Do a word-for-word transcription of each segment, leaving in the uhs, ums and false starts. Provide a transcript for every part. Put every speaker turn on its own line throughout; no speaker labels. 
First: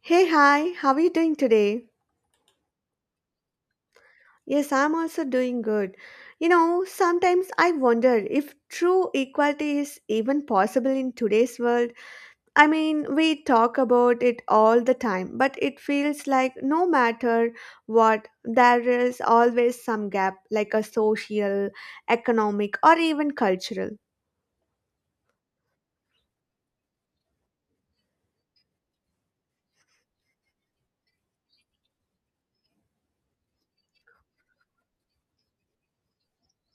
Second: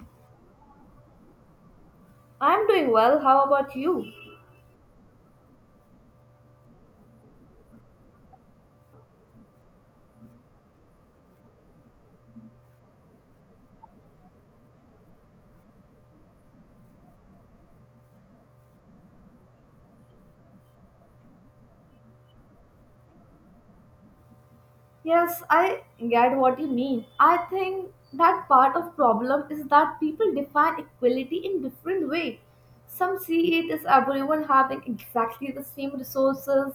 Hey, hi, how are you doing today?
I'm doing well. How about you?
Yes, I'm also doing good. You know, sometimes I wonder if true equality is even possible in today's world. I mean, we talk about it all the time, but it feels like no matter what, there is always some gap, like a social, economic, or even cultural.
Yes, I get what you mean. I think that part of problem is that people define equality in different way. Some see it as everyone having exactly the same resources,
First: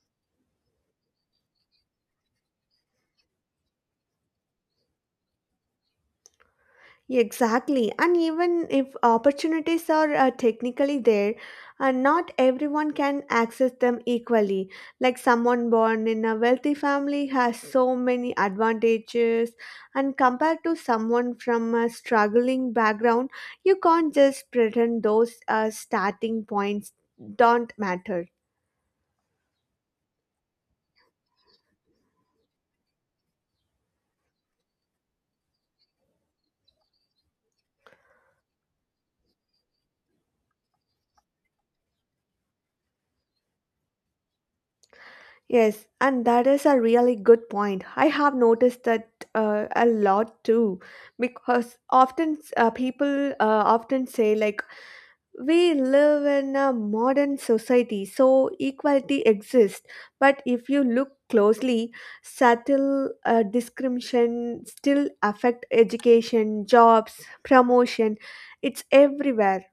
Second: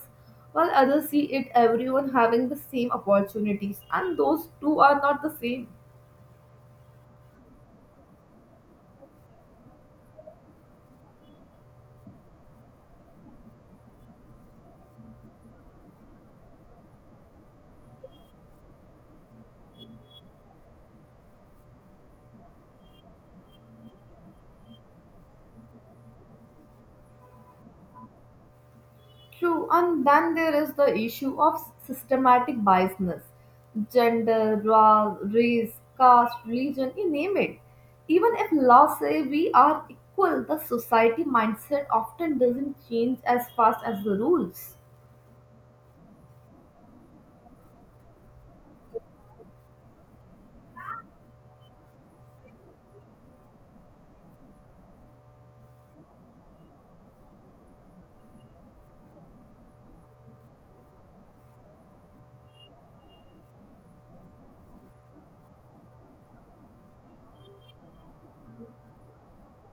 while others see it everyone having the same opportunities, and those two are not the same.
Exactly. And even if opportunities are uh, technically there, uh, not everyone can access them equally. Like someone born in a wealthy family has so many advantages, and compared to someone from a struggling background, you can't just pretend those uh, starting points don't matter.
True, and then there is the issue of systematic biasness gender, ra- race, caste, religion, you name it. Even if laws say we are equal, the society mindset often doesn't change as fast as the rules.
Yes, and that is a really good point. I have noticed that uh, a lot too, because often uh, people uh, often say like we live in a modern society, so equality exists. But if you look closely, subtle uh, discrimination still affect education, jobs, promotion. It's everywhere.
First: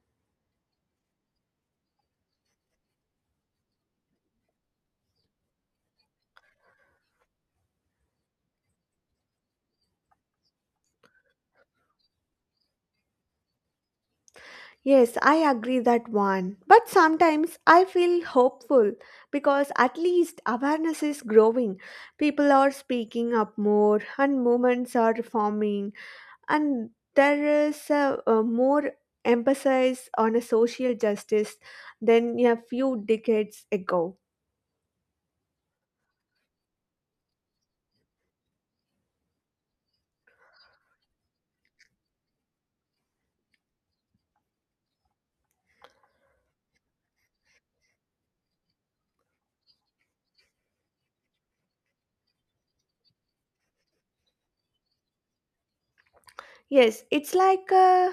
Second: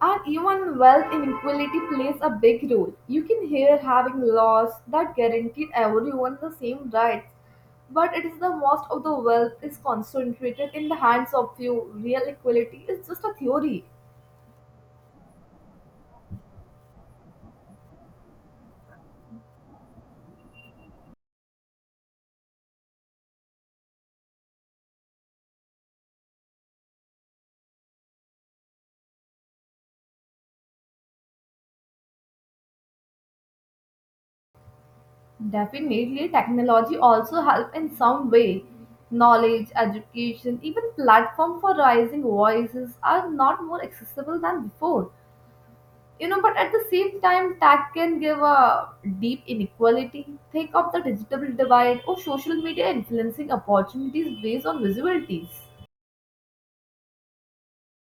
And even wealth inequality plays a big role. You can hear having laws that guaranteed everyone the same rights, but it is the most of the wealth is concentrated in the hands of few. Real equality is just a theory.
Yes, I agree that one. But sometimes I feel hopeful because at least awareness is growing. People are speaking up more and movements are forming and there is a, a more emphasis on a social justice than a few decades ago.
Definitely, technology also help in some way. Knowledge, education, even platform for rising voices are not more accessible than before. You know, but at the same time, tech can give a deep inequality. Think of the digital divide or social media influencing opportunities based on visibilities.
Yes, it's like a.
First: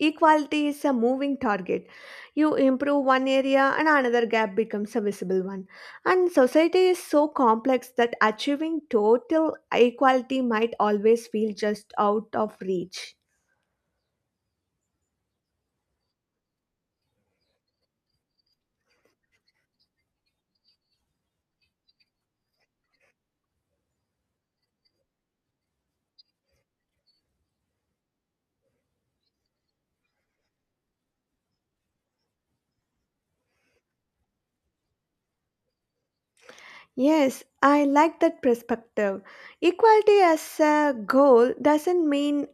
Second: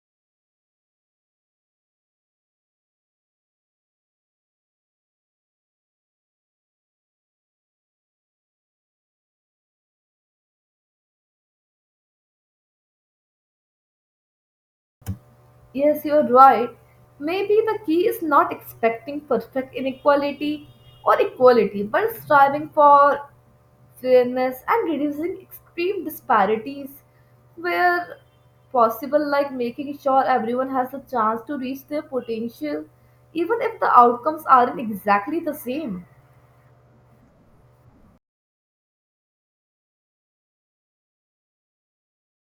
Equality is a moving target. You improve one area and another gap becomes a visible one. And society is so complex that achieving total equality might always feel just out of reach.
Yes, you're right. Maybe the key is not expecting perfect inequality or equality, but striving for fairness, and reducing extreme disparities where possible, like making sure everyone has a chance to reach their potential, even if the outcomes aren't exactly the same.
Yes, I like that perspective. Equality as a goal doesn't mean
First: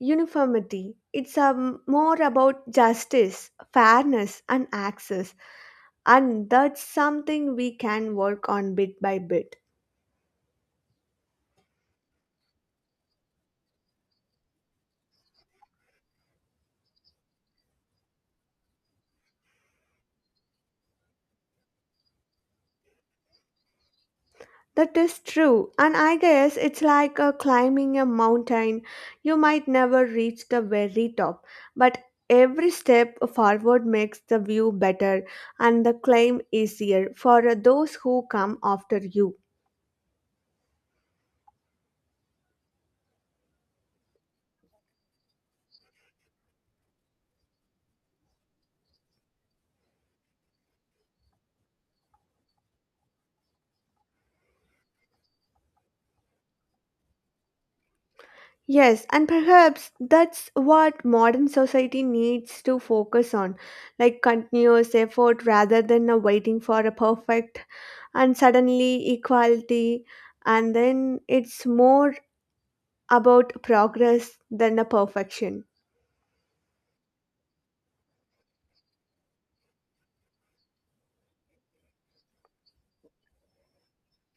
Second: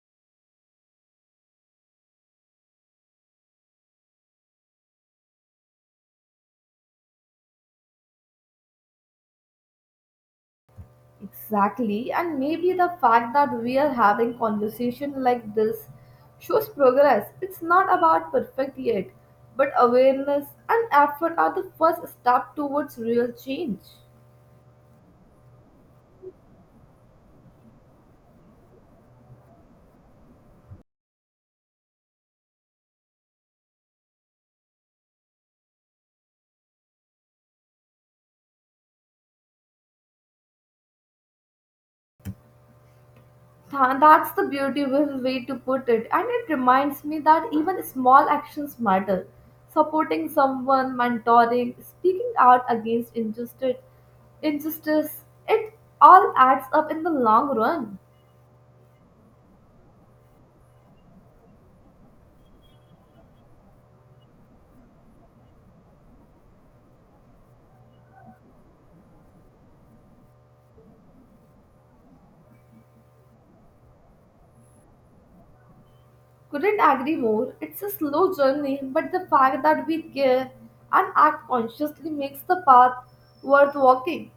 uniformity. It's um, more about justice, fairness, and access. And that's something we can work on bit by bit.
Exactly, and maybe the fact that we are having conversation like this shows progress. It's not about perfect yet, but awareness and effort are the first step towards real change.
That is true, and I guess it's like uh, climbing a mountain. You might never reach the very top, but every step forward makes the view better and the climb easier for uh, those who come after you.
Tha- That's the beautiful way to put it, and it reminds me that even small actions matter. Supporting someone, mentoring, speaking out against injustice, injustice, it all adds up in the long run.
Yes, and perhaps that's what modern society needs to focus on, like continuous effort rather than uh, waiting for a perfect and suddenly equality, and then it's more about progress than a perfection.
Couldn't agree more. It's a slow journey, but the fact that we care and act consciously makes the path worth walking.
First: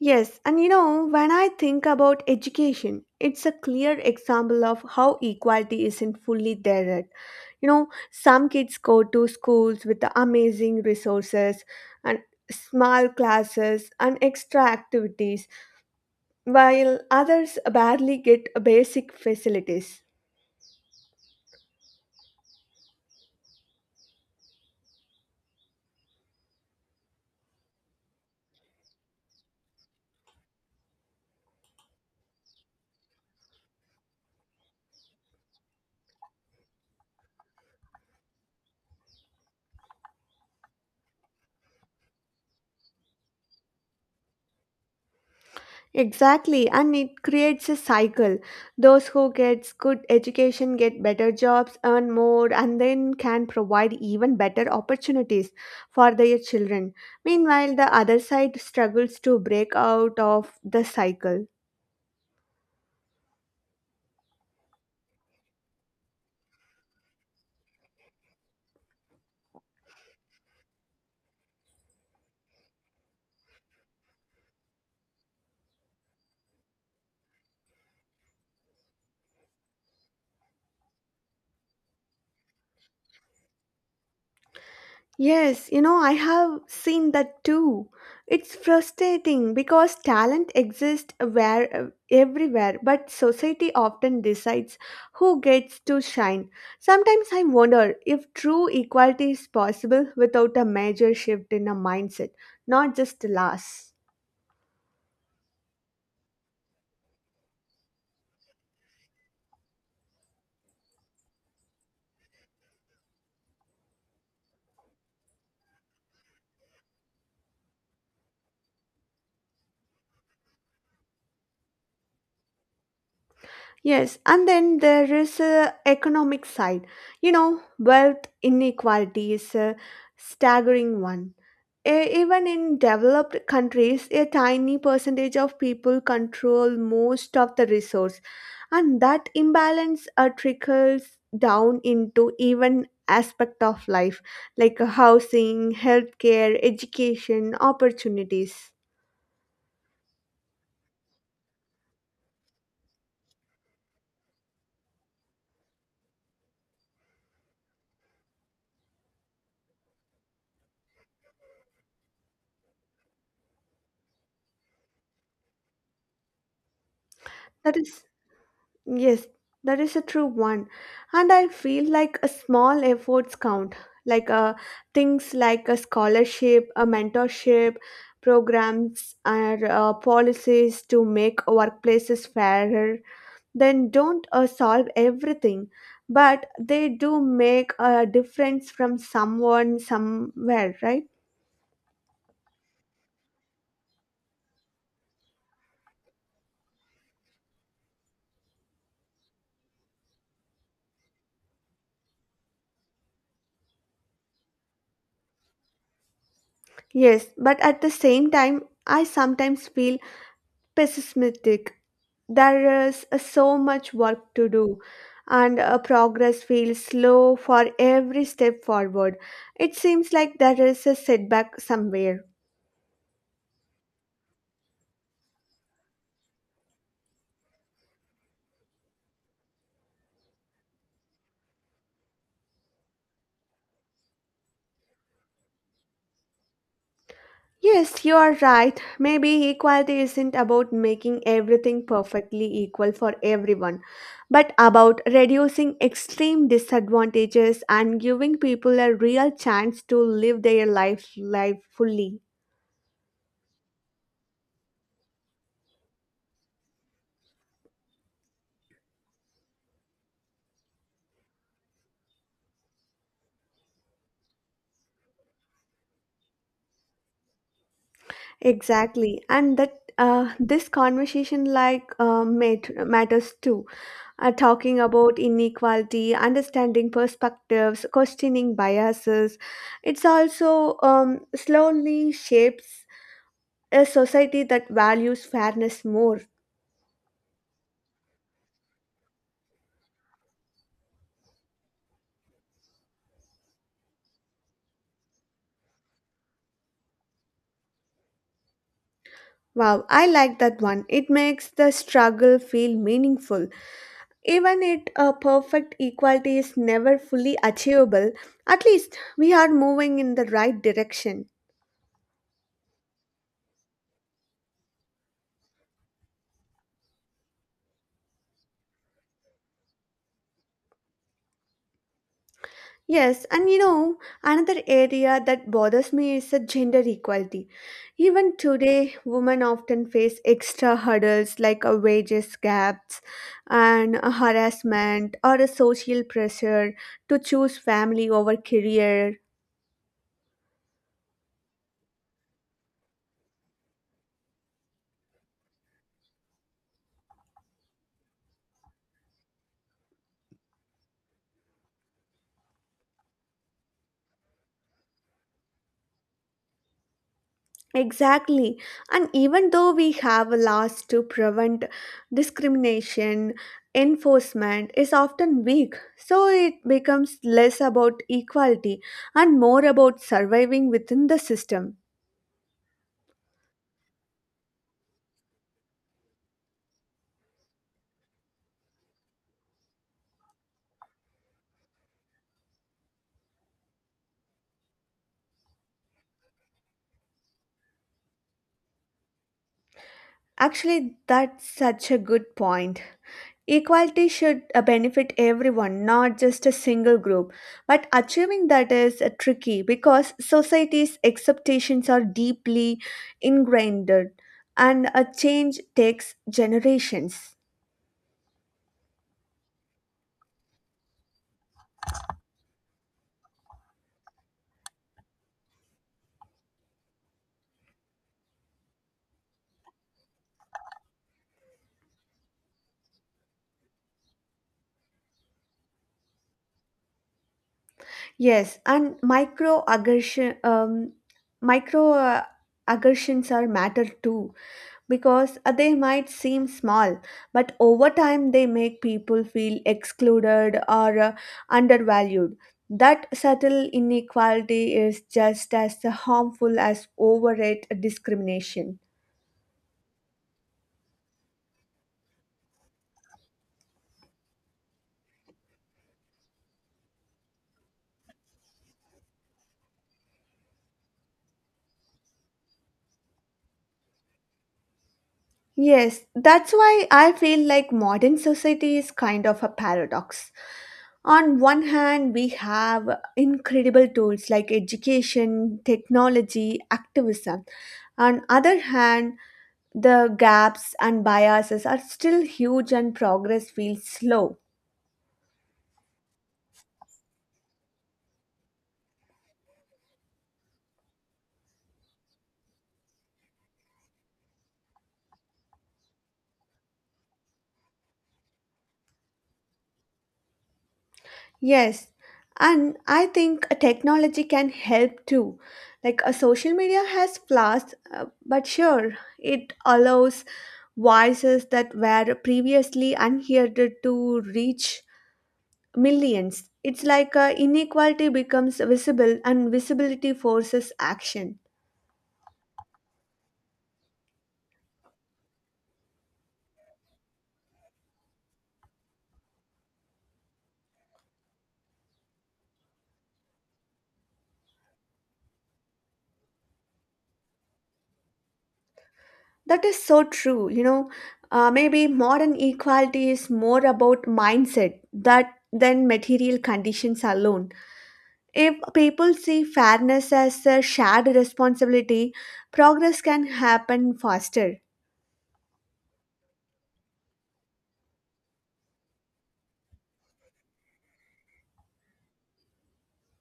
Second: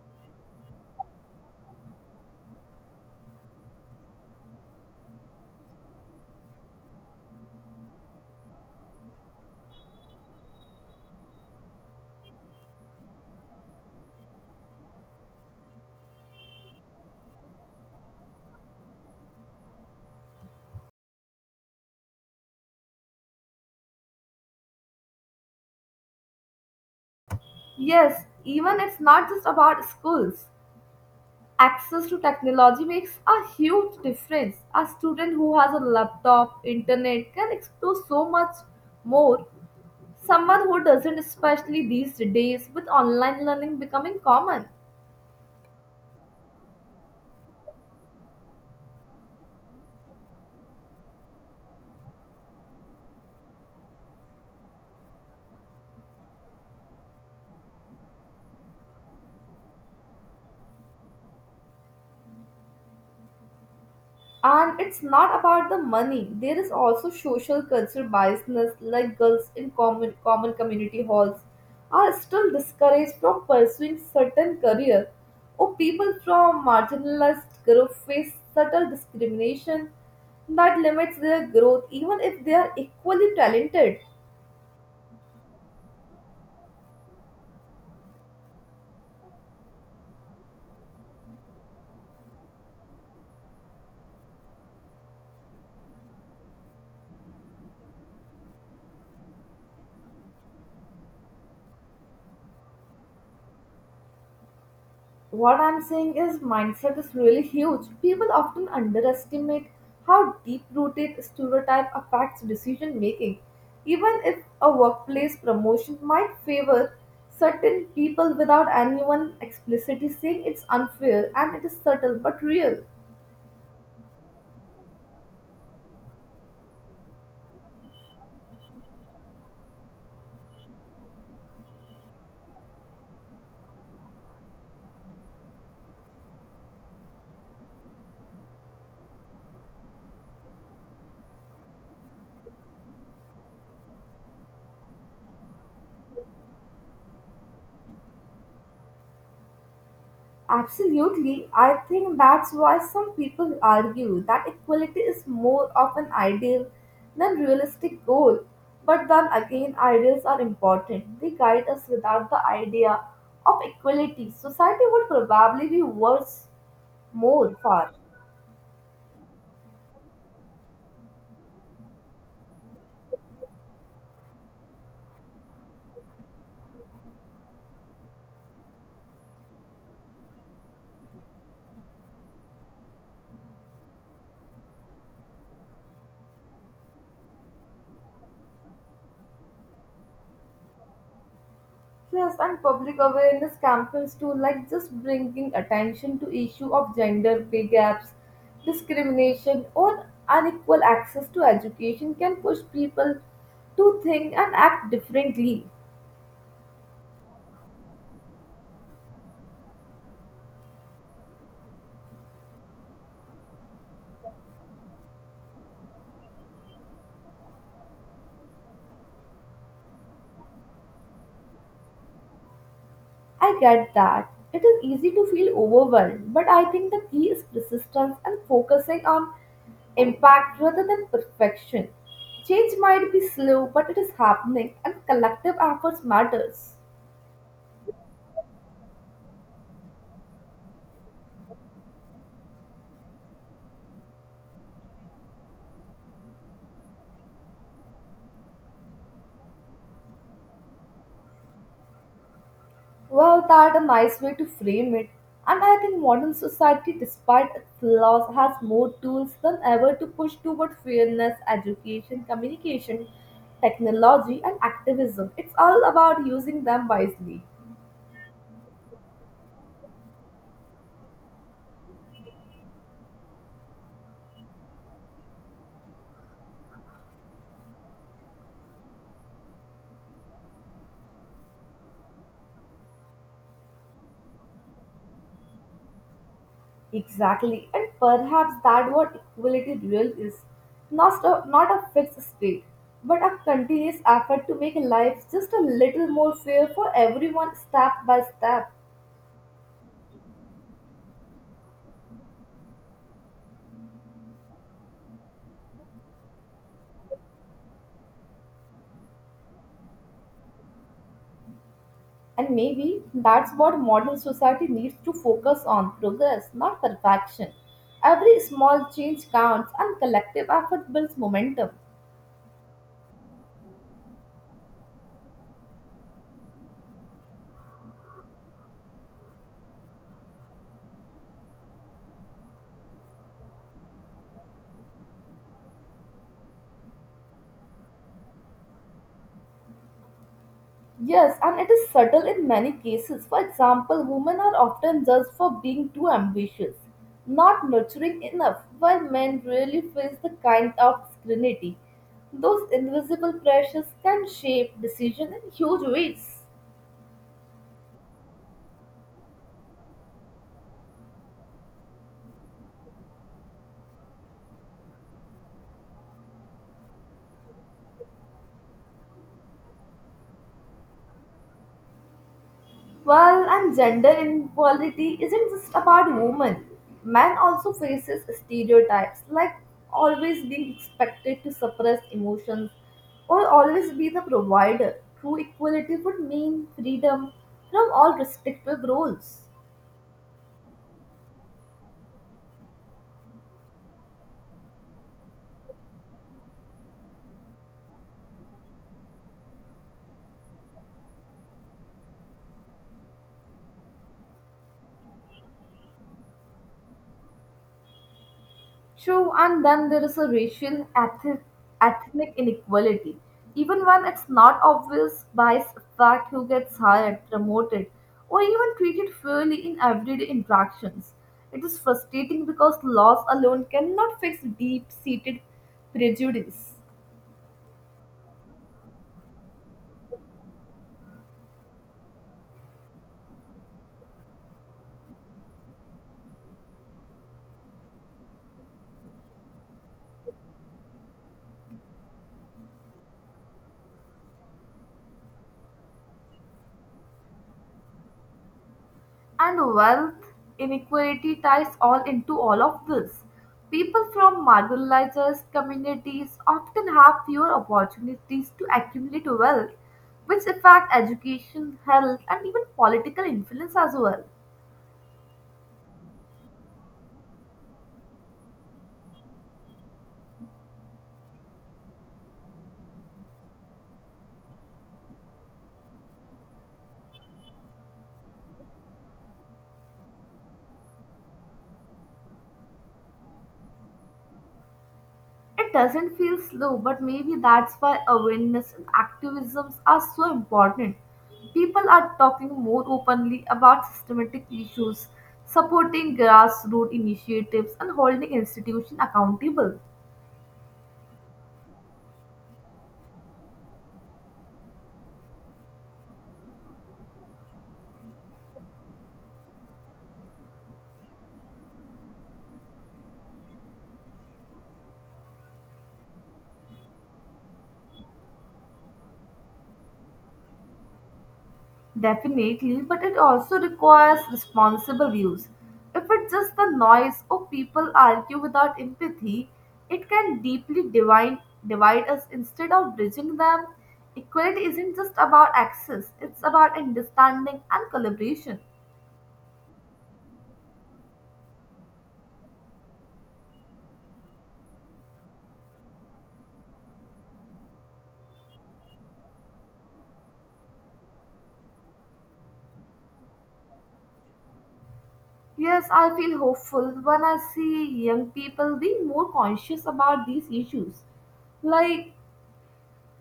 Yes, and you know, when I think about education, it's a clear example of how equality isn't fully there yet. You know, some kids go to schools with the amazing resources and small classes and extra activities, while others barely get basic facilities.
Yes, even it's not just about schools. Access to technology makes a huge difference. A student who has a laptop, internet can explore so much more. Someone who doesn't, especially these days with online learning becoming common.
Exactly, and it creates a cycle. Those who get good education get better jobs, earn more, and then can provide even better opportunities for their children. Meanwhile, the other side struggles to break out of the cycle.
And it's not about the money. There is also social cultural biasness, like girls in common, common community halls are still discouraged from pursuing certain career, or people from marginalized groups face subtle discrimination that limits their growth, even if they are equally talented.
Yes, you know, I have seen that too. It's frustrating because talent exists where everywhere, but society often decides who gets to shine. Sometimes I wonder if true equality is possible without a major shift in a mindset, not just laws.
What I'm saying is mindset is really huge. People often underestimate how deep-rooted stereotype affects decision making. Even if a workplace promotion might favor certain people without anyone explicitly saying it's unfair and it is subtle but real.
Yes, and then there is a economic side. You know, wealth inequality is a staggering one. E- Even in developed countries, a tiny percentage of people control most of the resource, and that imbalance uh, trickles down into even aspect of life like uh, housing, healthcare, education, opportunities.
Absolutely. I think that's why some people argue that equality is more of an ideal than realistic goal. But then again, ideals are important. They guide us without the idea of equality. Society would probably be worse more
That
far.
is. Yes, that is a true one. And I feel like a small efforts count, like uh, things like a scholarship, a mentorship, programs, or uh, policies to make workplaces fairer. Then don't uh, solve everything, but they do make a difference from someone somewhere, right?
Yes, and public awareness campaigns too, like just bringing attention to issue of gender pay gaps, discrimination, or unequal access to education can push people to think and act differently.
Yes, but at the same time, I sometimes feel pessimistic. There is uh, so much work to do, and uh, progress feels slow for every step forward. It seems like there is a setback somewhere.
I get that. It is easy to feel overwhelmed, but I think the key is persistence and focusing on impact rather than perfection. Change might be slow, but it is happening, and collective efforts matters.
Yes, you are right. Maybe equality isn't about making everything perfectly equal for everyone, but about reducing extreme disadvantages and giving people a real chance to live their life, life fully.
Well, that's a nice way to frame it. And I think modern society, despite its flaws, has more tools than ever to push toward fairness, education, communication, technology, and activism. It's all about using them wisely.
Exactly, and that uh, this conversation like uh, mat- matters too. Uh, talking about inequality, understanding perspectives, questioning biases, it's also um, slowly shapes a society that values fairness more.
Exactly, and perhaps that what equality real is. Not a, not a fixed state, but a continuous effort to make life just a little more fair for everyone step by step.
Wow, I like that one. It makes the struggle feel meaningful. Even if a perfect equality is never fully achievable, at least we are moving in the right direction.
And maybe that's what modern society needs to focus on progress, not perfection. Every small change counts, and collective effort builds momentum.
Yes, and you know, another area that bothers me is the gender equality. Even today, women often face extra hurdles like a wages gaps and a harassment or a social pressure to choose family over career.
Yes, and it is subtle in many cases. For example, women are often judged for being too ambitious, not nurturing enough, while men really face the kind of scrutiny. Those invisible pressures can shape decisions in huge ways.
Exactly. And even though we have laws to prevent discrimination, enforcement is often weak. So it becomes less about equality and more about surviving within the system.
Well, and gender inequality isn't just about women. Men also faces stereotypes like always being expected to suppress emotions or always be the provider. True equality would mean freedom from all restrictive roles.
Actually, that's such a good point. Equality should uh, benefit everyone, not just a single group. But achieving that is uh, tricky because society's expectations are deeply ingrained and a change takes generations.
True, and then there is a racial eth- ethnic inequality. Even when it's not obvious, bias affect who gets hired, promoted, or even treated fairly in everyday interactions. It is frustrating because laws alone cannot fix deep-seated prejudice.
Yes, and micro aggression um, micro uh, aggressions are matter too, because uh, they might seem small, but over time they make people feel excluded or uh, undervalued. That subtle inequality is just as harmful as overrate discrimination.
And wealth inequality ties all into all of this. People from marginalized communities often have fewer opportunities to accumulate wealth, which affect education, health, and even political influence as well.
Yes, that's why I feel like modern society is kind of a paradox. On one hand, we have incredible tools like education, technology, activism. On other hand, the gaps and biases are still huge, and progress feels slow.
It doesn't feel slow, but maybe that's why awareness and activisms are so important. People are talking more openly about systematic issues, supporting grassroots initiatives, and holding institutions accountable.
Yes, and I think a technology can help too. Like a social media has flaws, uh, but sure, it allows voices that were previously unheard to reach millions. It's like uh, inequality becomes visible, and visibility forces action.
Definitely, but it also requires responsible use. If it's just the noise or people argue without empathy, it can deeply divide, divide us instead of bridging them. Equality isn't just about access, it's about understanding and collaboration.
That is so true. You know, uh, maybe modern equality is more about mindset that than material conditions alone. If people see fairness as a shared responsibility, progress can happen faster.
Yes, I feel hopeful when I see young people being more conscious about these issues. Like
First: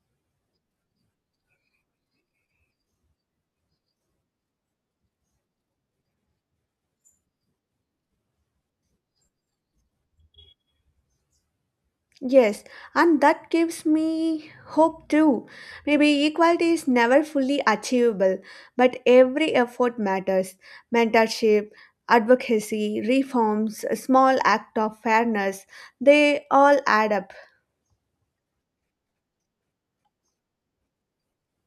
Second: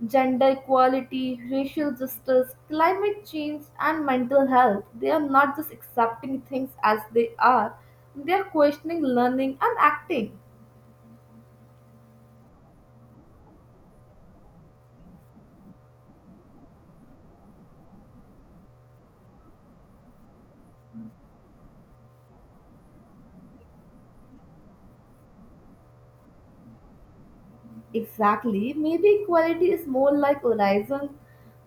gender equality, racial justice, climate change, and mental health. They are not just accepting things as they are, they are questioning, learning, and acting.
Yes, and that gives me hope too. Maybe equality is never fully achievable, but every effort matters. Mentorship, advocacy, reforms, a small act of fairness, they all add up.
Exactly. Maybe equality is more like horizon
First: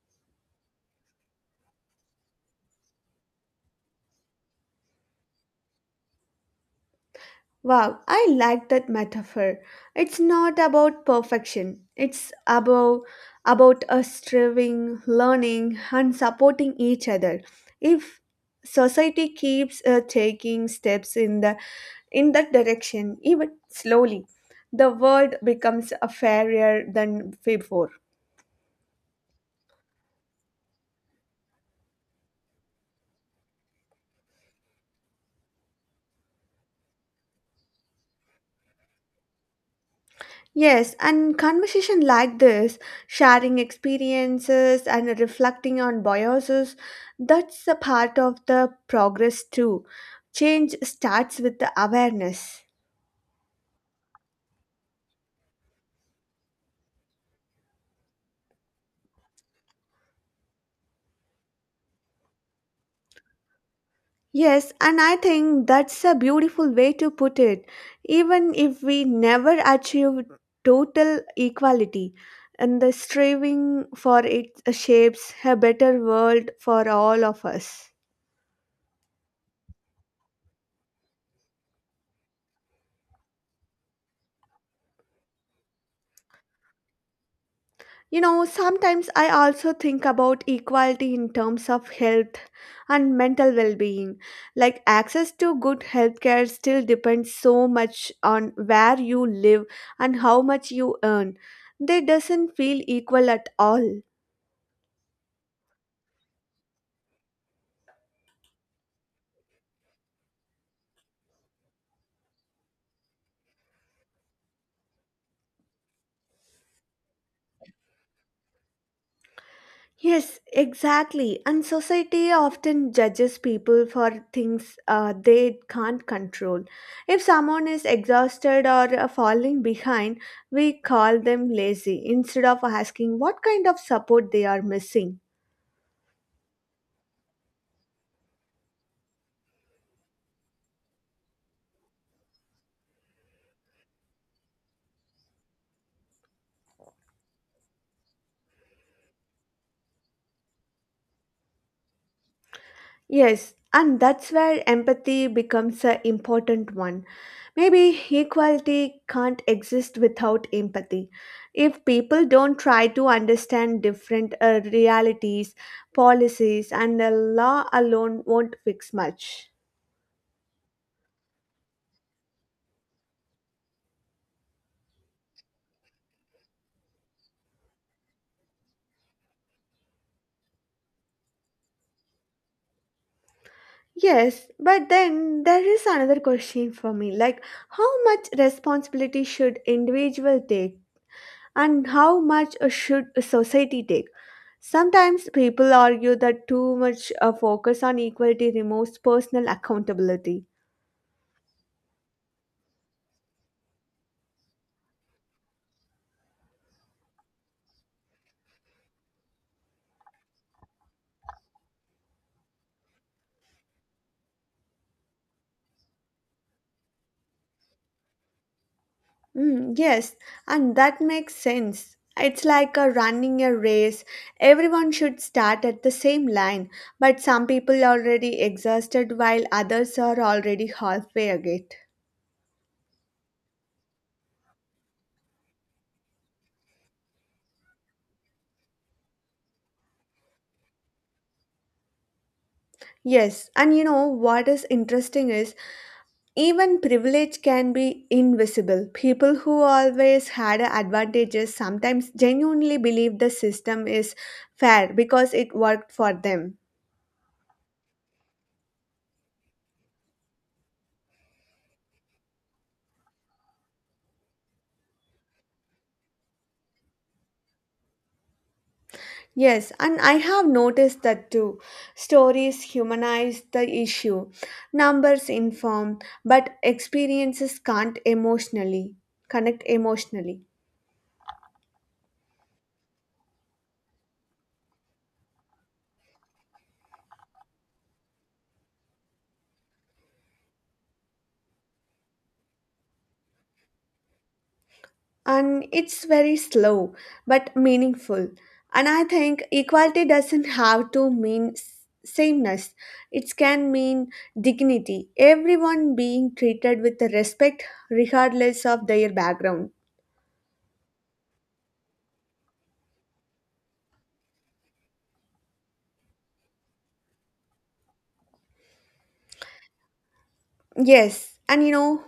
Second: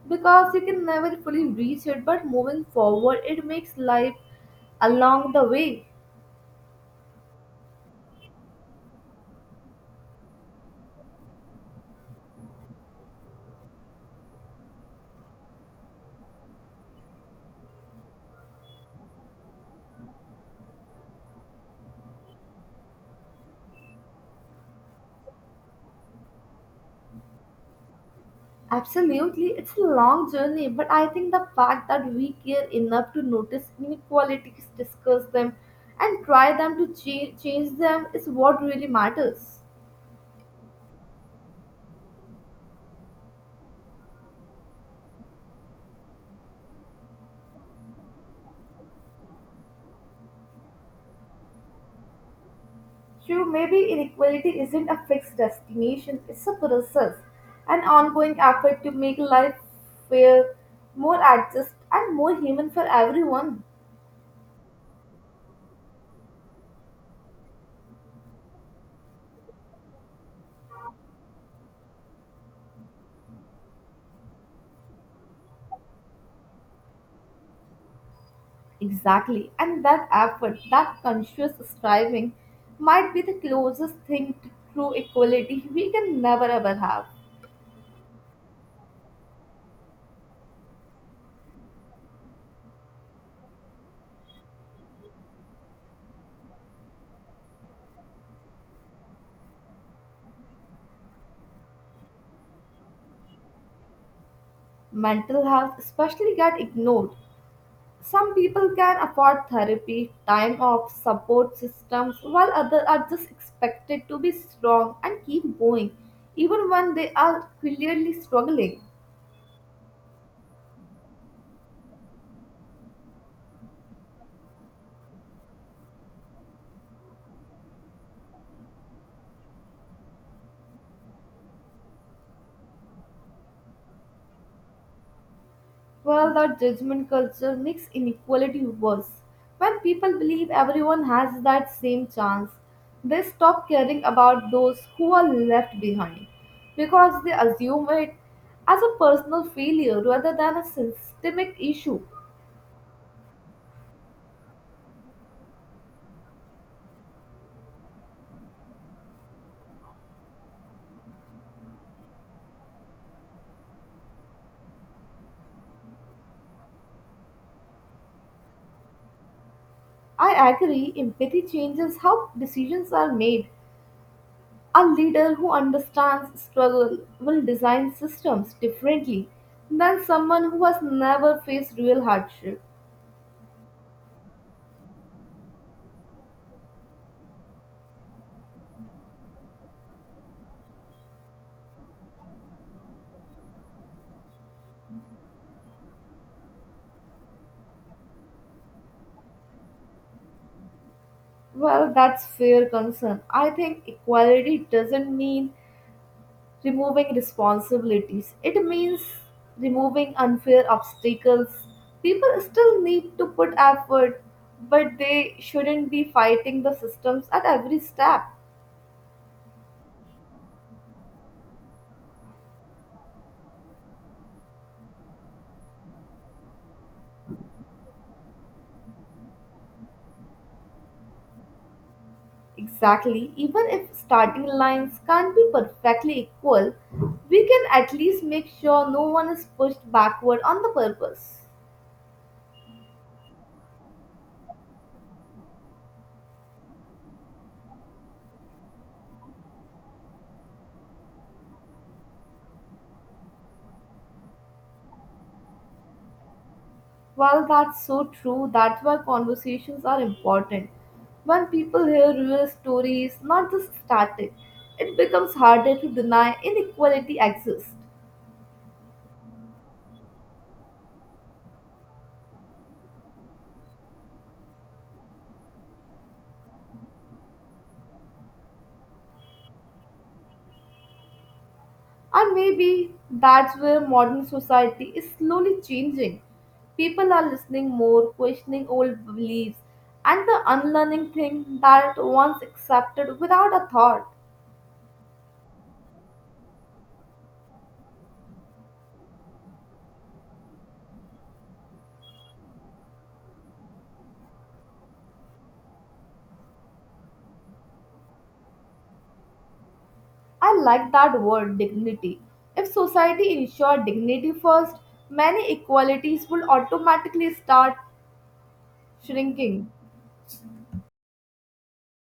because you can never fully reach it, but moving forward, it makes life along the way.
Wow, I like that metaphor. It's not about perfection. It's about about us striving, learning, and supporting each other. If society keeps uh, taking steps in the in that direction, even slowly, the world becomes a fairer than before.
Absolutely, it's a long journey, but I think the fact that we care enough to notice inequalities, discuss them, and try them to change, change them is what really matters.
Yes, and conversation like this, sharing experiences and reflecting on biases, that's a part of the progress too. Change starts with the awareness.
True, maybe inequality isn't a fixed destination, it's a process, an ongoing effort to make life fair, more just, and more human for everyone.
Yes, and I think that's a beautiful way to put it. Even if we never achieve total equality, and the striving for it shapes a better world for all of us.
Exactly. And that effort, that conscious striving, might be the closest thing to true equality we can never ever have.
You know, sometimes I also think about equality in terms of health and mental well being. Like, access to good healthcare still depends so much on where you live and how much you earn. They doesn't feel equal at all.
Mental health, especially, get ignored. Some people can afford therapy, time off, support systems, while others are just expected to be strong and keep going, even when they are clearly struggling.
Yes, exactly. And society often judges people for things uh, they can't control. If someone is exhausted or uh, falling behind, we call them lazy instead of asking what kind of support they are missing.
Well, that judgment culture makes inequality worse. When people believe everyone has that same chance, they stop caring about those who are left behind because they assume it as a personal failure rather than a systemic issue.
Yes, and that's where empathy becomes an important one. Maybe equality can't exist without empathy. If people don't try to understand different uh, realities, policies, and the law alone won't fix much.
I agree, empathy changes how decisions are made. A leader who understands struggle will design systems differently than someone who has never faced real hardship.
Yes, but then there is another question for me, like how much responsibility should individual take? And how much uh, should a society take? Sometimes people argue that too much uh, focus on equality removes personal accountability.
Well, that's fair concern. I think equality doesn't mean removing responsibilities. It means removing unfair obstacles. People still need to put effort, but they shouldn't be fighting the systems at every step.
Mm, yes, and that makes sense. It's like a running a race. Everyone should start at the same line, but some people are already exhausted while others are already halfway again.
Exactly. Even if starting lines can't be perfectly equal, we can at least make sure no one is pushed backward on the purpose.
Yes, and you know what is interesting is even privilege can be invisible. People who always had advantages sometimes genuinely believe the system is fair because it worked for them.
Well, that's so true. That's why conversations are important. When people hear real stories, not just static, it becomes harder to deny inequality exists.
Yes, and I have noticed that too. Stories humanize the issue, numbers inform, but experiences can't emotionally connect emotionally.
And maybe that's where modern society is slowly changing. People are listening more, questioning old beliefs, and the unlearning thing that once accepted without a thought.
And it's very slow but meaningful, and I think equality doesn't have to mean s- sameness. It can mean dignity, everyone being treated with respect regardless of their background.
I like that word, dignity. If society ensured dignity first, many equalities would automatically start shrinking.
Yes, and you know,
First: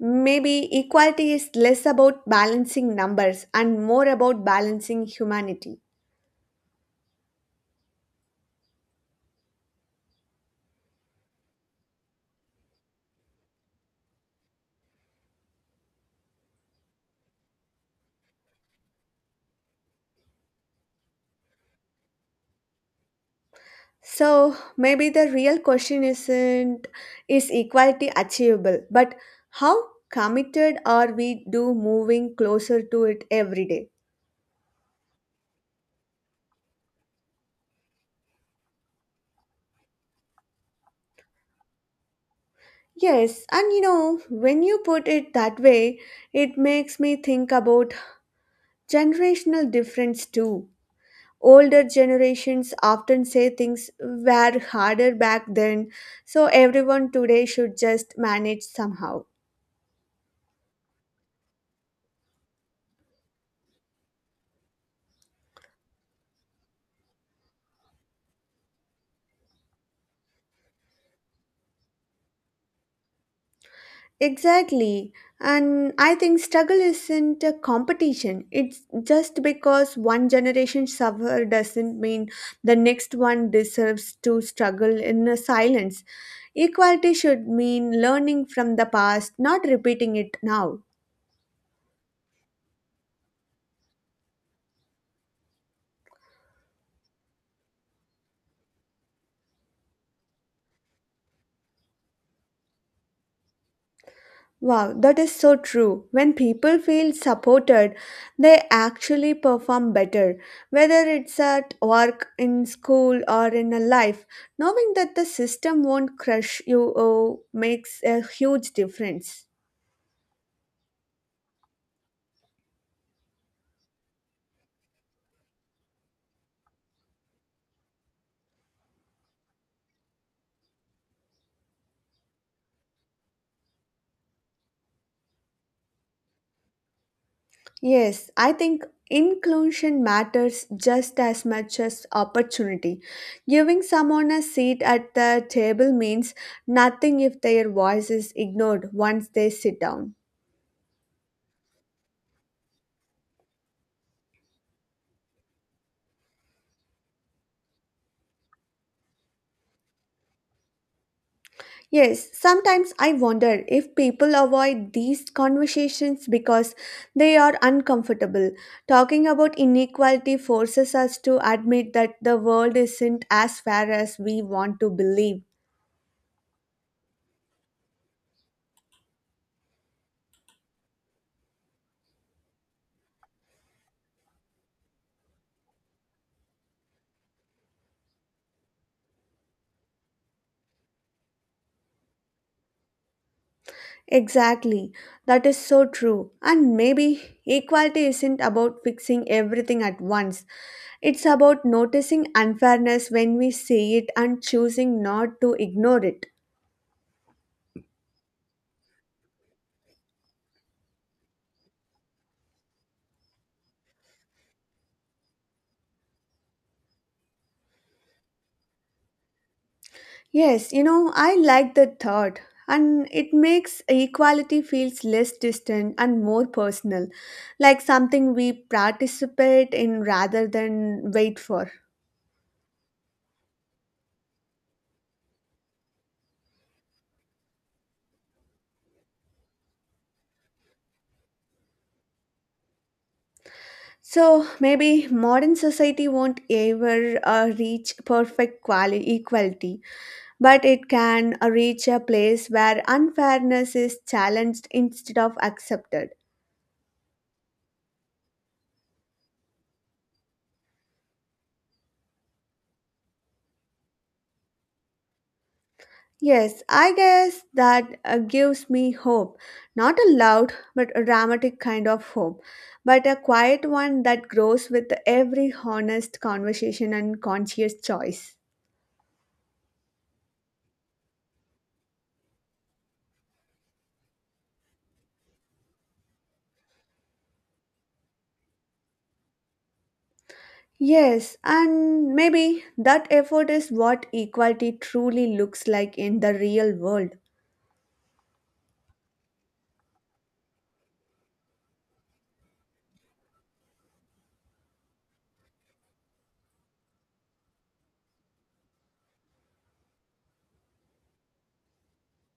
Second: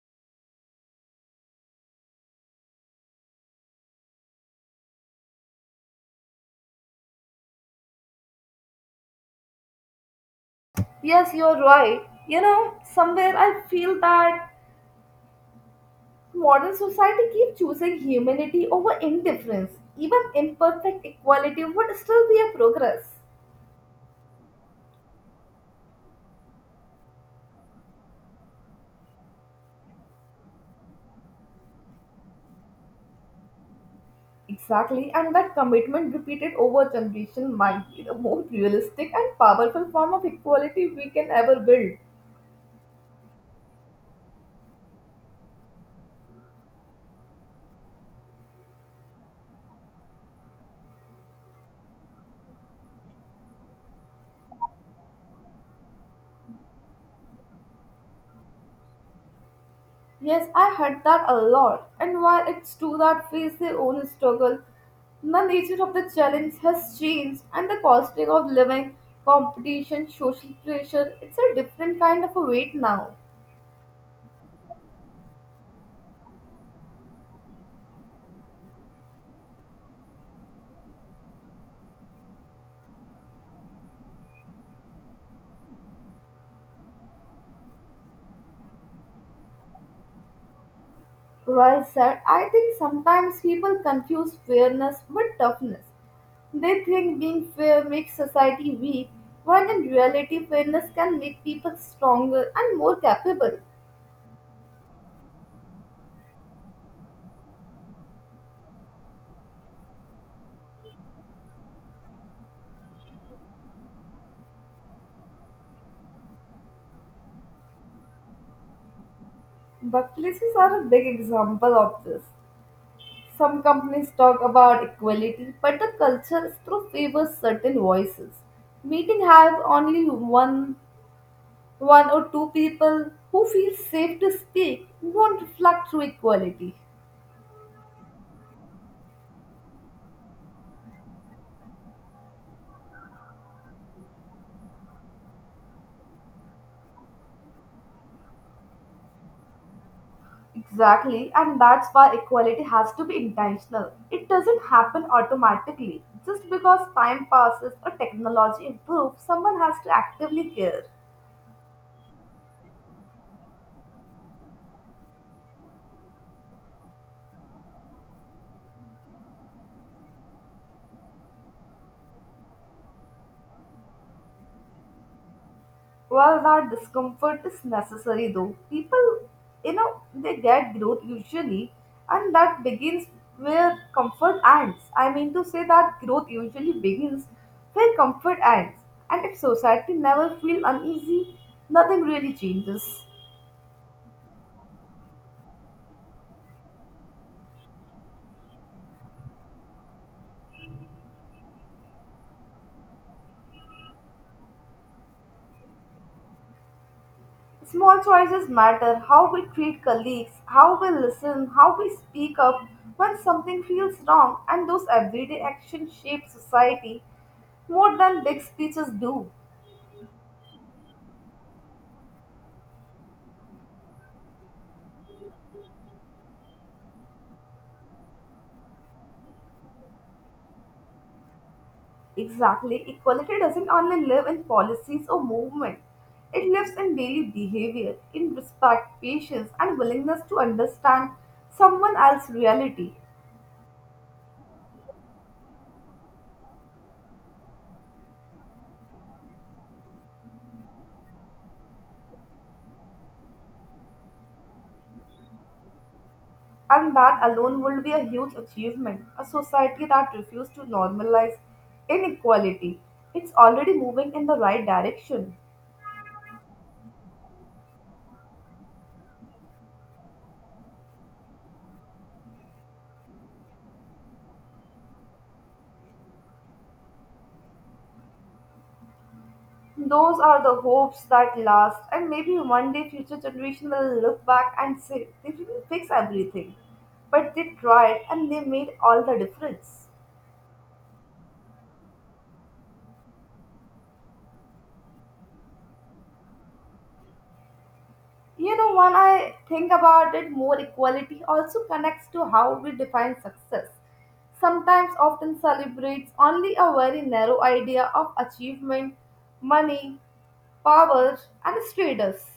maybe equality is less about balancing numbers and more about balancing humanity.
Yes, you're right. You know, somewhere I feel that modern society keeps choosing humanity over indifference. Even imperfect equality would still be a progress.
So maybe the real question isn't is equality achievable, but how committed are we to moving closer to it every day?
Exactly, and that commitment repeated over generation might be the most realistic and powerful form of equality we can ever build.
Yes, and you know, when you put it that way, it makes me think about generational difference too. Older generations often say things were harder back then, so everyone today should just manage somehow.
Yes, I heard that a lot, and while it's true that face their own struggle, the nature of the challenge has changed, and the costing of living, competition, social pressure, it's a different kind of a weight now.
Exactly. And I think struggle isn't a competition. It's just because one generation suffer doesn't mean the next one deserves to struggle in a silence. Equality should mean learning from the past, not repeating it now.
Well said, I think sometimes people confuse fairness with toughness. They think being fair makes society weak, when in reality, fairness can make people stronger and more capable.
Wow, that is so true. When people feel supported, they actually perform better, whether it's at work, in school, or in a life. Knowing that the system won't crush you oh, makes a huge difference.
But are a big example of this. Some companies talk about equality, but the culture still favors certain voices. Meeting have only one, one or two people who feel safe to speak won't reflect through equality.
Yes, I think inclusion matters just as much as opportunity. Giving someone a seat at the table means nothing if their voice is ignored once they sit down.
Exactly, and that's why equality has to be intentional. It doesn't happen automatically. Just because time passes or technology improves, someone has to actively care.
Yes, sometimes I wonder if people avoid these conversations because they are uncomfortable. Talking about inequality forces us to admit that the world isn't as fair as we want to believe.
Well, that discomfort is necessary though. People, you know, they get growth usually, and that begins where comfort ends. I mean to say that growth usually begins where comfort ends. And if society never feels uneasy, nothing really changes.
Exactly, that is so true. And maybe equality isn't about fixing everything at once, it's about noticing unfairness when we see it and choosing not to ignore it.
Small choices matter how we treat colleagues, how we listen, how we speak up when something feels wrong, and those everyday actions shape society more than big speeches do.
Yes, you know, I like that thought, and it makes equality feels less distant and more personal, like something we participate in rather than wait for.
Exactly, equality doesn't only live in policies or movement. It lives in daily behavior, in respect, patience, and willingness to understand someone else's reality.
So maybe modern society won't ever uh, reach perfect quali- equality, but it can uh, reach a place where unfairness is challenged instead of accepted.
And that alone would be a huge achievement. A society that refuses to normalize inequality. It's already moving in the right direction.
Yes, I guess that uh, gives me hope. Not a loud but a dramatic kind of hope, but a quiet one that grows with every honest conversation and conscious choice.
Those are the hopes that last, and maybe one day future generation will look back and say they didn't fix everything, but they tried and they made all the difference.
Yes, and maybe that effort is what equality truly looks like in the real world.
You know, when I think about it, more equality also connects to how we define success. Sometimes, often celebrates only a very narrow idea of achievement, money, power, and status.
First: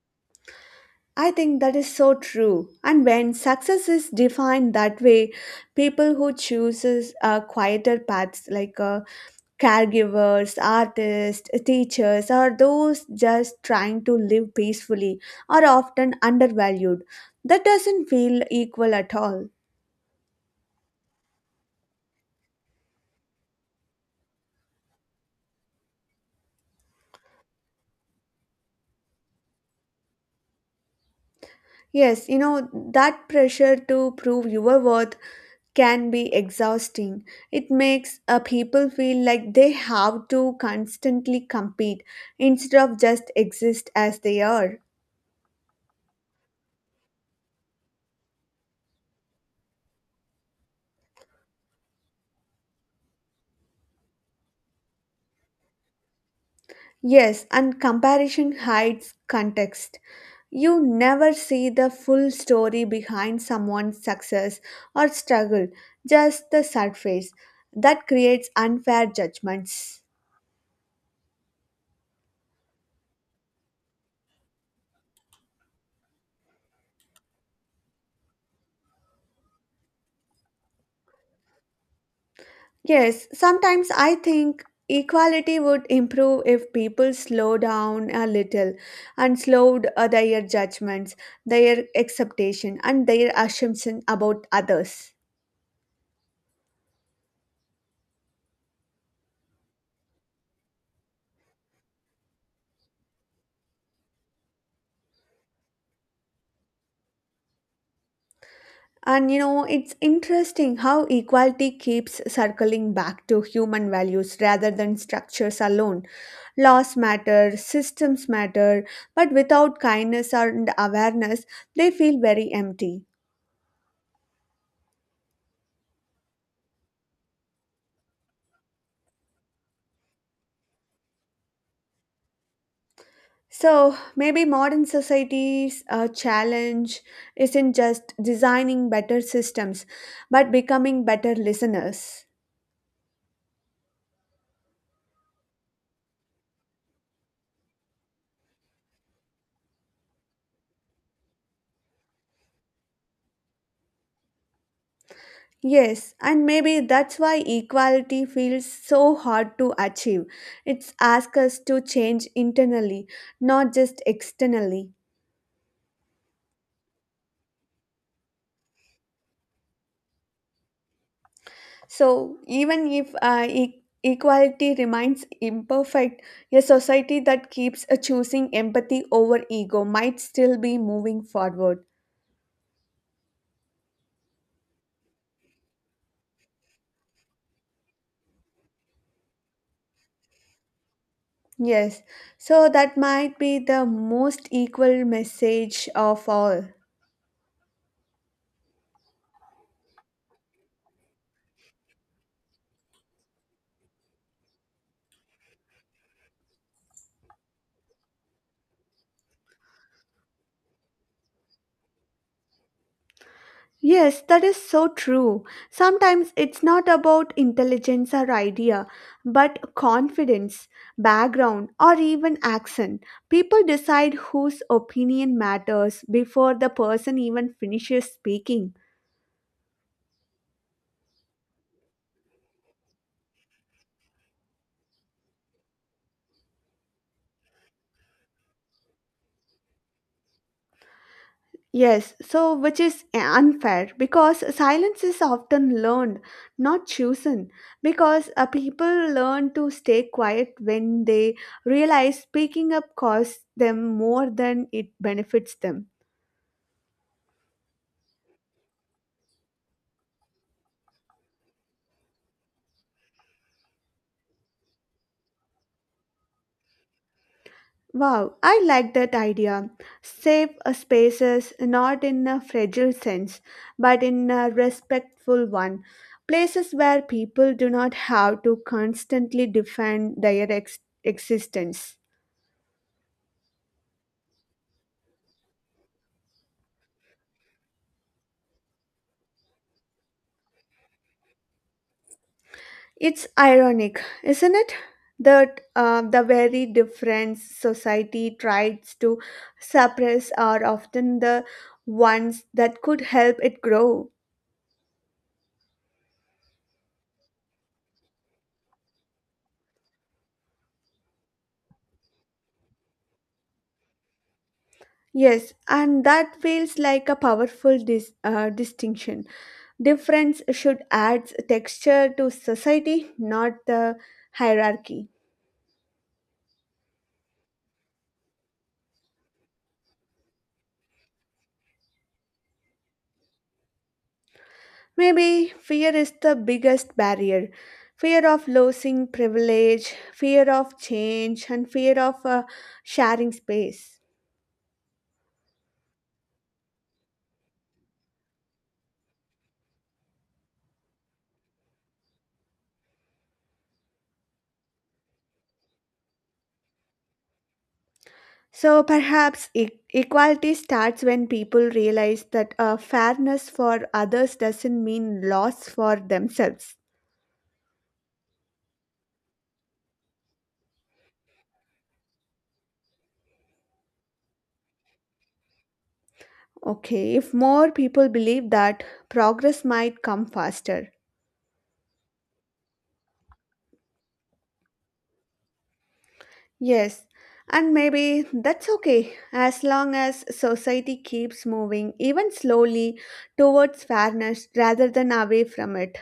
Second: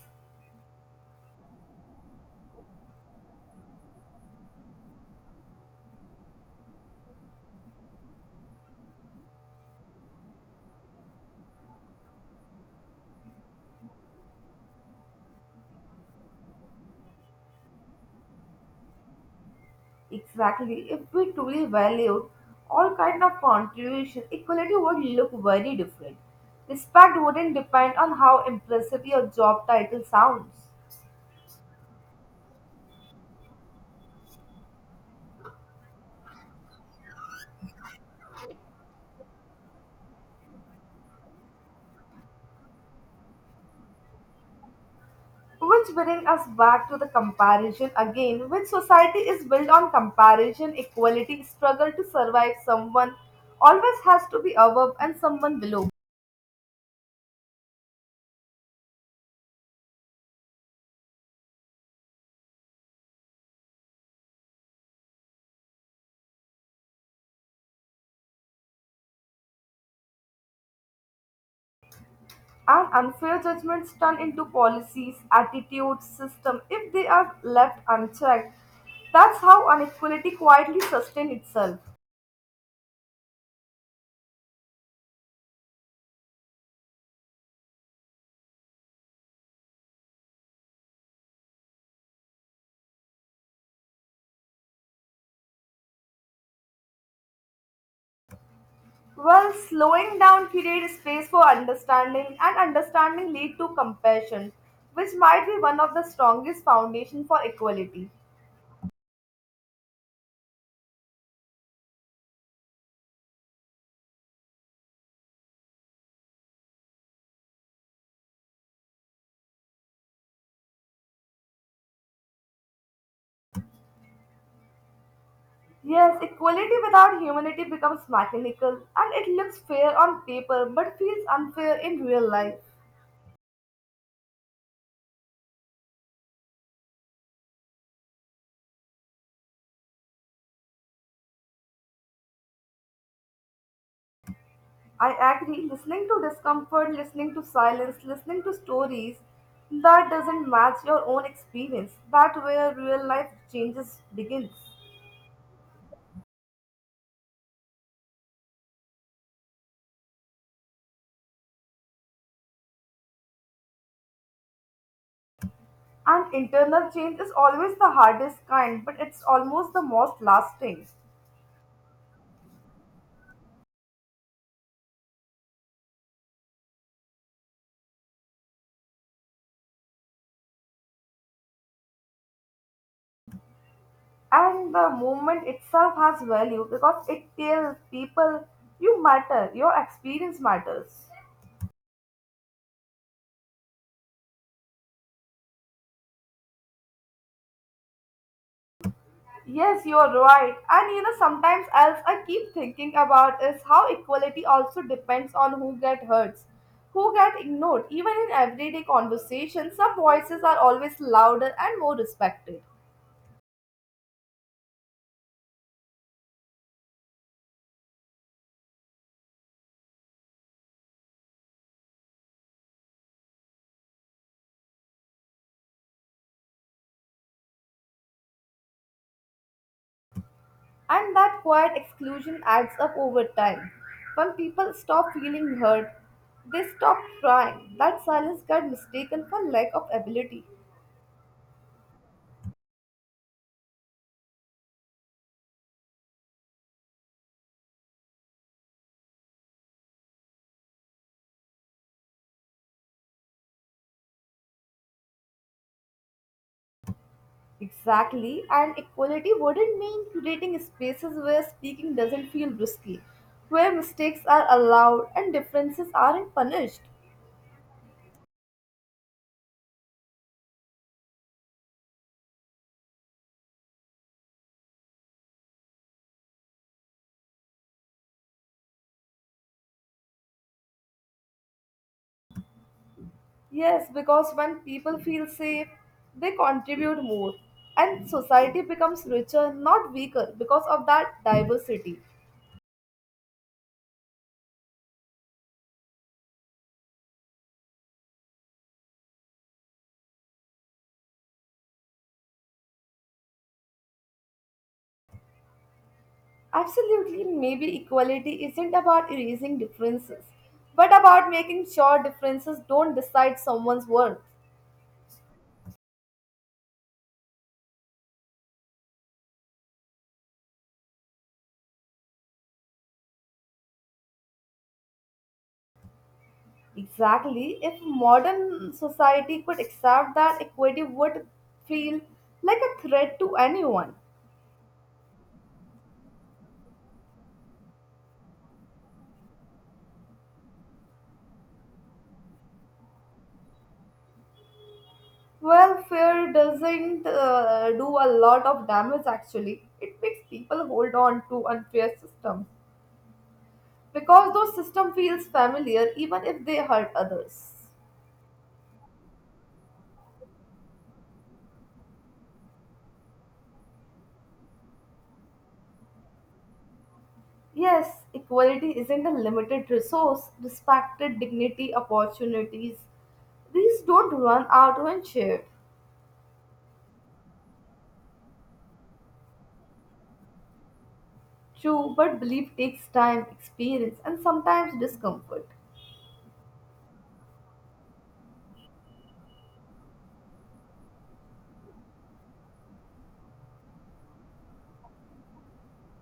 I think that is so true. And when success is defined that way, people who chooses uh, quieter paths like uh, caregivers, artists, teachers, or those just trying to live peacefully are often undervalued. That doesn't feel equal at all.
Exactly. If we truly valued all kind of contribution, equality would look very different. Respect wouldn't depend on how impressive your job title sounds.
Yes, you know, that pressure to prove your worth can be exhausting. It makes uh, people feel like they have to constantly compete instead of just exist as they are.
Which brings us back to the comparison again, which society is built on comparison, equality, struggle to survive. Someone always has to be above and someone below.
Yes, and comparison hides context. You never see the full story behind someone's success or struggle, just the surface. That creates unfair judgments.
And unfair judgments turn into policies, attitudes, system if they are left unchecked. That's how inequality quietly sustains itself.
Yes, sometimes I think equality would improve if people slow down a little and slowed uh, their judgments, their acceptation, and their assumption about others.
Well, slowing down creates space for understanding, and understanding lead to compassion, which might be one of the strongest foundation for equality.
And you know, it's interesting how equality keeps circling back to human values rather than structures alone. Laws matter, systems matter, but without kindness and awareness, they feel very empty.
Yes, equality without humanity becomes mechanical, and it looks fair on paper but feels unfair in real life.
So maybe modern society's uh, challenge isn't just designing better systems, but becoming better listeners.
I agree. Listening to discomfort, listening to silence, listening to stories that doesn't match your own experience. That where real life changes begins.
Yes, and maybe that's why equality feels so hard to achieve. It's asks us to change internally, not just externally.
And internal change is always the hardest kind, but it's almost the most lasting.
So, even if uh, e- equality remains imperfect, a society that keeps uh, choosing empathy over ego might still be moving forward.
And the movement itself has value because it tells people you matter, your experience matters.
Yes, so that might be the most equal message of all.
Yes, you are right. And you know, sometimes else I keep thinking about is how equality also depends on who get hurt, who get ignored. Even in everyday conversation, some voices are always louder and more respected.
Yes, that is so true. Sometimes it's not about intelligence or idea, but confidence, background, or even accent. People decide whose opinion matters before the person even finishes speaking.
And that quiet exclusion adds up over time. When people stop feeling heard, they stop trying. That silence got mistaken for lack of ability.
Yes, so which is unfair because silence is often learned, not chosen. Because uh, people learn to stay quiet when they realize speaking up costs them more than it benefits them.
Exactly, and equality wouldn't mean creating spaces where speaking doesn't feel risky, where mistakes are allowed and differences aren't punished.
Wow, I like that idea. Safe uh, spaces, not in a fragile sense, but in a respectful one. Places where people do not have to constantly defend their ex- existence.
Yes, because when people feel safe, they contribute more, and society becomes richer, not weaker, because of that diversity.
It's ironic, isn't it? That uh, the very difference society tries to suppress are often the ones that could help it grow.
Absolutely, maybe equality isn't about erasing differences, but about making sure differences don't decide someone's worth.
Yes, and that feels like a powerful dis- uh, distinction. Difference should add texture to society, not the hierarchy.
Exactly. If modern society could accept that equity would feel like a threat to anyone.
Maybe fear is the biggest barrier fear of losing privilege, fear of change, and fear of uh, sharing space.
Well, fear doesn't uh, do a lot of damage actually. It makes people hold on to unfair systems because those system feels familiar even if they hurt others.
So perhaps e- equality starts when people realize that uh, fairness for others doesn't mean loss for themselves.
Yes, equality isn't a limited resource. Respected dignity, opportunities, these don't run out when shared.
Okay, if more people believe that, progress might come faster.
True, but belief takes time, experience, and sometimes discomfort.
Yes, and maybe that's okay as long as society keeps moving, even slowly, towards fairness rather than away from it.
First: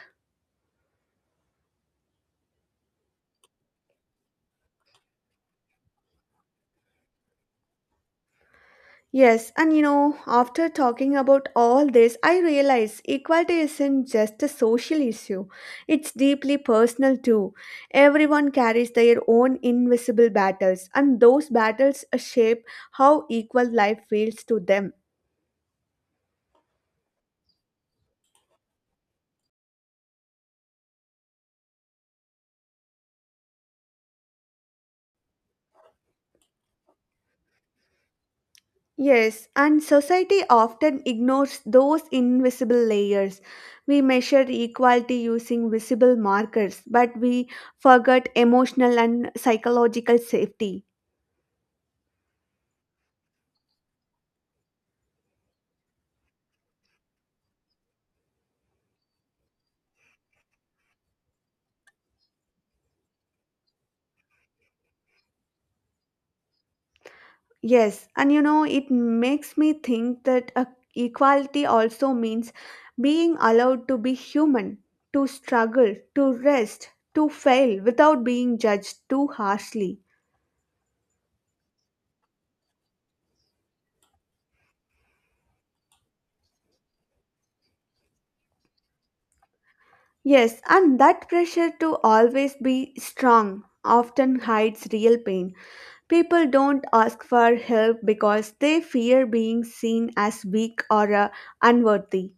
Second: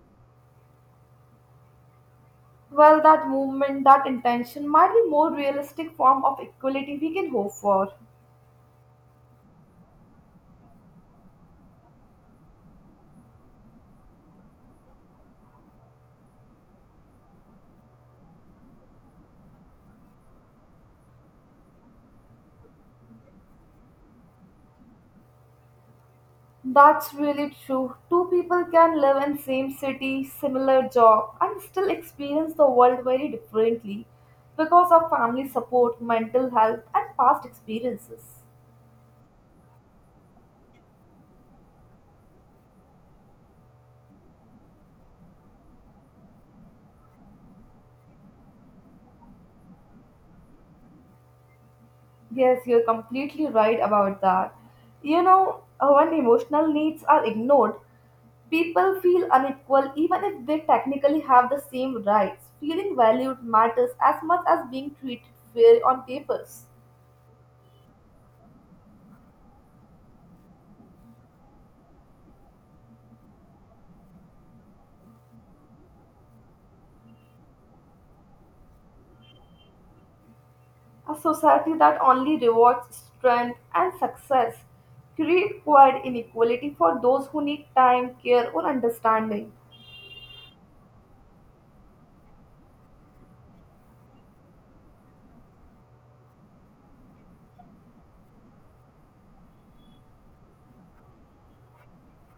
Well, that movement, that intention might be more realistic form of equality we can hope for.
Yes, and you know, after talking about all this, I realize equality isn't just a social issue, it's deeply personal too. Everyone carries their own invisible battles, and those battles shape how equal life feels to them.
That's really true. Two people can live in same city, similar job, and still experience the world very differently because of family support, mental health, and past experiences.
Yes, and society often ignores those invisible layers. We measure equality using visible markers, but we forget emotional and psychological safety.
Yes, you're completely right about that. You know, uh, when emotional needs are ignored, people feel unequal even if they technically have the same rights. Feeling valued matters as much as being treated fairly on papers.
Yes, and you know, it makes me think that uh, equality also means being allowed to be human, to struggle, to rest, to fail without being judged too harshly.
A society that only rewards strength and success creates quiet inequality for those who need time, care, or understanding,
Yes, and that pressure to always be strong often hides real pain. People don't ask for help because they fear being seen as weak or uh, unworthy.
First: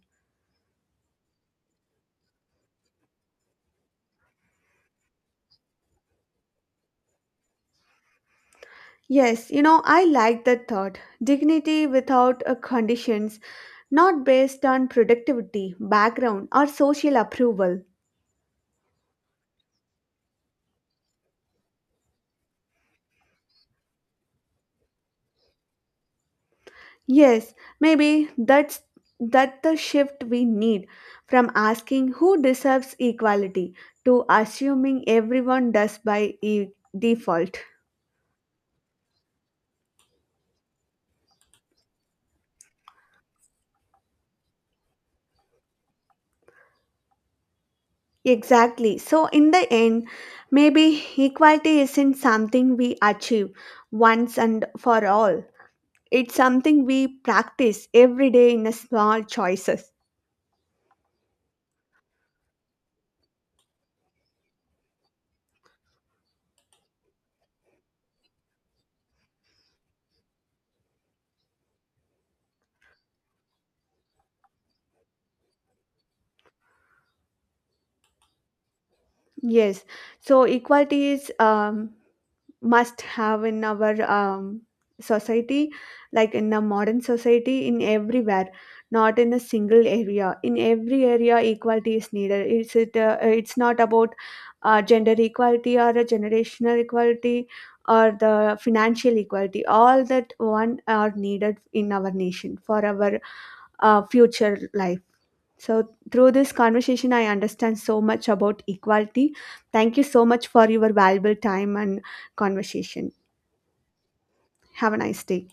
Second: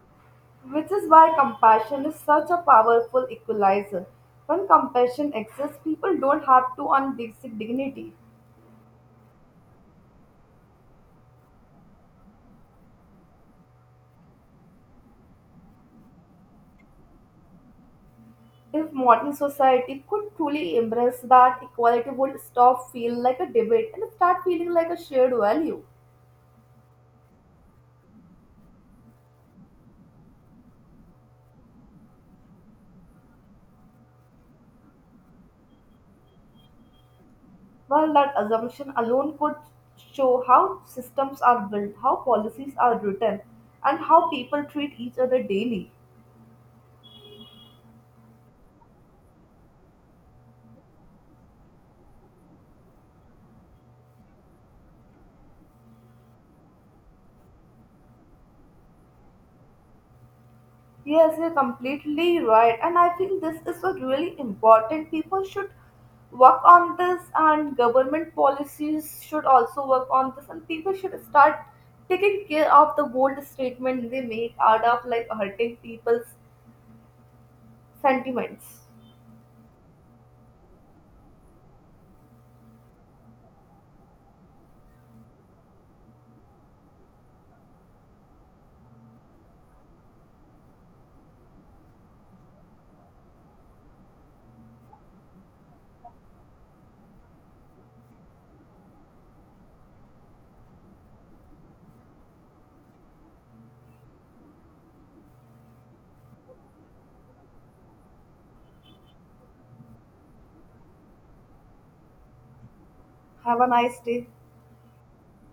which is why compassion is such a powerful equalizer. When compassion exists, people don't have to earn basic dignity.
Yes, you know, I like that thought. Dignity without uh, conditions, not based on productivity, background, or social approval.
If modern society could truly embrace that, equality would stop feel like a debate and start feeling like a shared value.
Yes, maybe that's that the shift we need from asking who deserves equality to assuming everyone does by e- default.
Well, that assumption alone could show how systems are built, how policies are written, and how people treat each other daily.
Exactly. So in the end, maybe equality isn't something we achieve once and for all. It's something we practice every day in a small choices.
Yes, you're completely right. And I think this is what really important. People should work on this and government policies should also work on this and people should start taking care of the bold statement they make out of like hurting people's sentiments.
Yes. So equality is um, must have in our um, society, like in a modern society, in everywhere, not in a single area, in every area equality is needed, it's it uh, it's not about uh, gender equality or a generational equality or the financial equality, all that one are needed in our nation for our uh, future life. So through this conversation I understand so much about equality. Thank you so much for your valuable time and conversation.
Have a nice day.
Have a nice day.